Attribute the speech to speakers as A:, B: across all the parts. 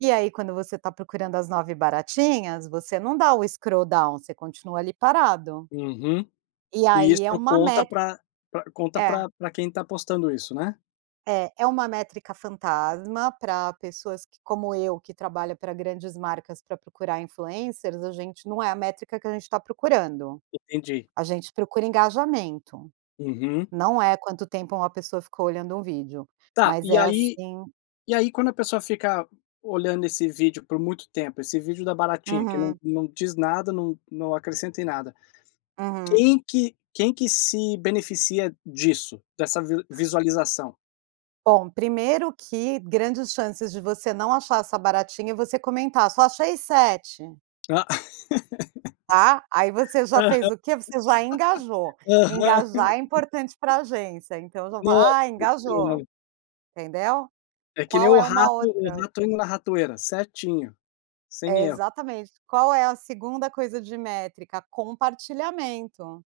A: E aí, quando você está procurando as 9 baratinhas, você não dá o scrolldown, você continua ali parado.
B: Uhum.
A: E
B: E
A: aí, é
B: isso
A: uma me
B: conta pra pra conta
A: É.
B: pra pra quem está postando isso, né?
A: É, é uma métrica fantasma para pessoas que, como eu, que trabalha para grandes marcas para procurar influencers, a gente não é a métrica que a gente está procurando.
B: Entendi.
A: A gente procura engajamento,
B: Uhum.
A: não é quanto tempo uma pessoa ficou olhando um vídeo.
B: Tá,
A: Mas
B: e
A: é
B: aí
A: assim
B: e aí quando a pessoa fica olhando esse vídeo por muito tempo, esse vídeo da baratinha, que não
A: Uhum.
B: não diz nada, não não acrescenta em nada.
A: Uhum.
B: Quem que quem que se beneficia disso, dessa vi visualização?
A: Bom, 1º que grandes chances de você não achar essa baratinha e você comentar: "Só achei 7".
B: Ah!
A: Tá, aí você já fez
B: Aham.
A: o quê? Você já engajou.
B: Aham.
A: Engajar é importante pra agência, então eu já falo: "Ah,
B: Nossa
A: engajou",
B: senhora!
A: entendeu?
B: É que nem
A: Qual
B: o
A: é uma
B: rato o
A: outra
B: rato indo na ratoeira, certinho,
A: É
B: sem erro.
A: exatamente. Qual é a 2ª coisa de métrica: compartilhamento.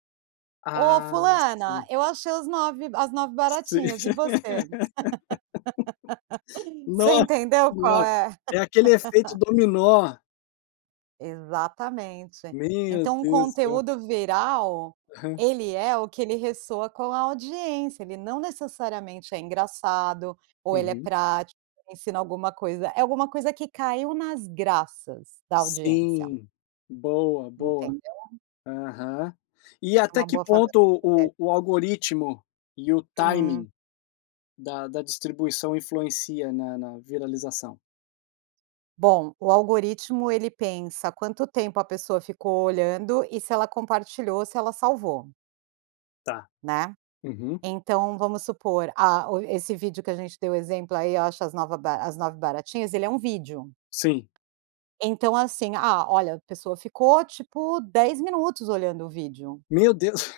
A: "Ô
B: Ah,
A: fulana,
B: sim.
A: eu achei os nove as nove
B: Sim.
A: baratinhas e você?" Você
B: Nossa
A: entendeu qual
B: senhora.
A: é?
B: É aquele efeito dominó.
A: Exatamente.
B: Meu
A: Então, um
B: Deus do
A: conteúdo viral
B: Aham.
A: ele é o que ele ressoa com a audiência. Ele não necessariamente é engraçado ou ele é
B: Uhum.
A: prático, ensina alguma coisa. É alguma coisa que caiu nas graças da audiência.
B: Sim. Boa, boa.
A: Entendeu?
B: Aham. E
A: Essa é
B: até
A: uma
B: que
A: boa forma
B: ponto
A: de se vê.
B: o o algoritmo e o
A: Uhum.
B: timing da da distribuição influencia na na viralização?
A: Bom, o algoritmo, ele pensa quanto tempo a pessoa ficou olhando e se ela compartilhou, se ela salvou.
B: Tá,
A: Né?
B: uhum.
A: Então vamos supor, ah, o esse vídeo que a gente deu o exemplo, aí, "ache as nova ba as 9 baratinhas", ele é um vídeo.
B: Sim.
A: Então assim: "Ah, olha, a pessoa ficou, tipo, 10 minutos olhando o vídeo".
B: Meu Deus!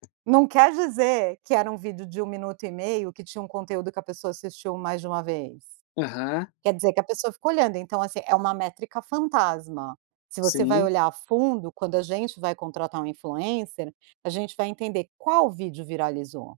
A: Não quer dizer que era um vídeo de 1 minuto e meio que tinha um conteúdo que a pessoa assistiu mais de uma vez.
B: Aham.
A: Quer dizer que a pessoa fica olhando. Então, assim, é uma métrica fantasma. Se você vai
B: Sim.
A: olhar a fundo, quando a gente vai contratar um influencer, a gente vai entender: qual vídeo viralizou?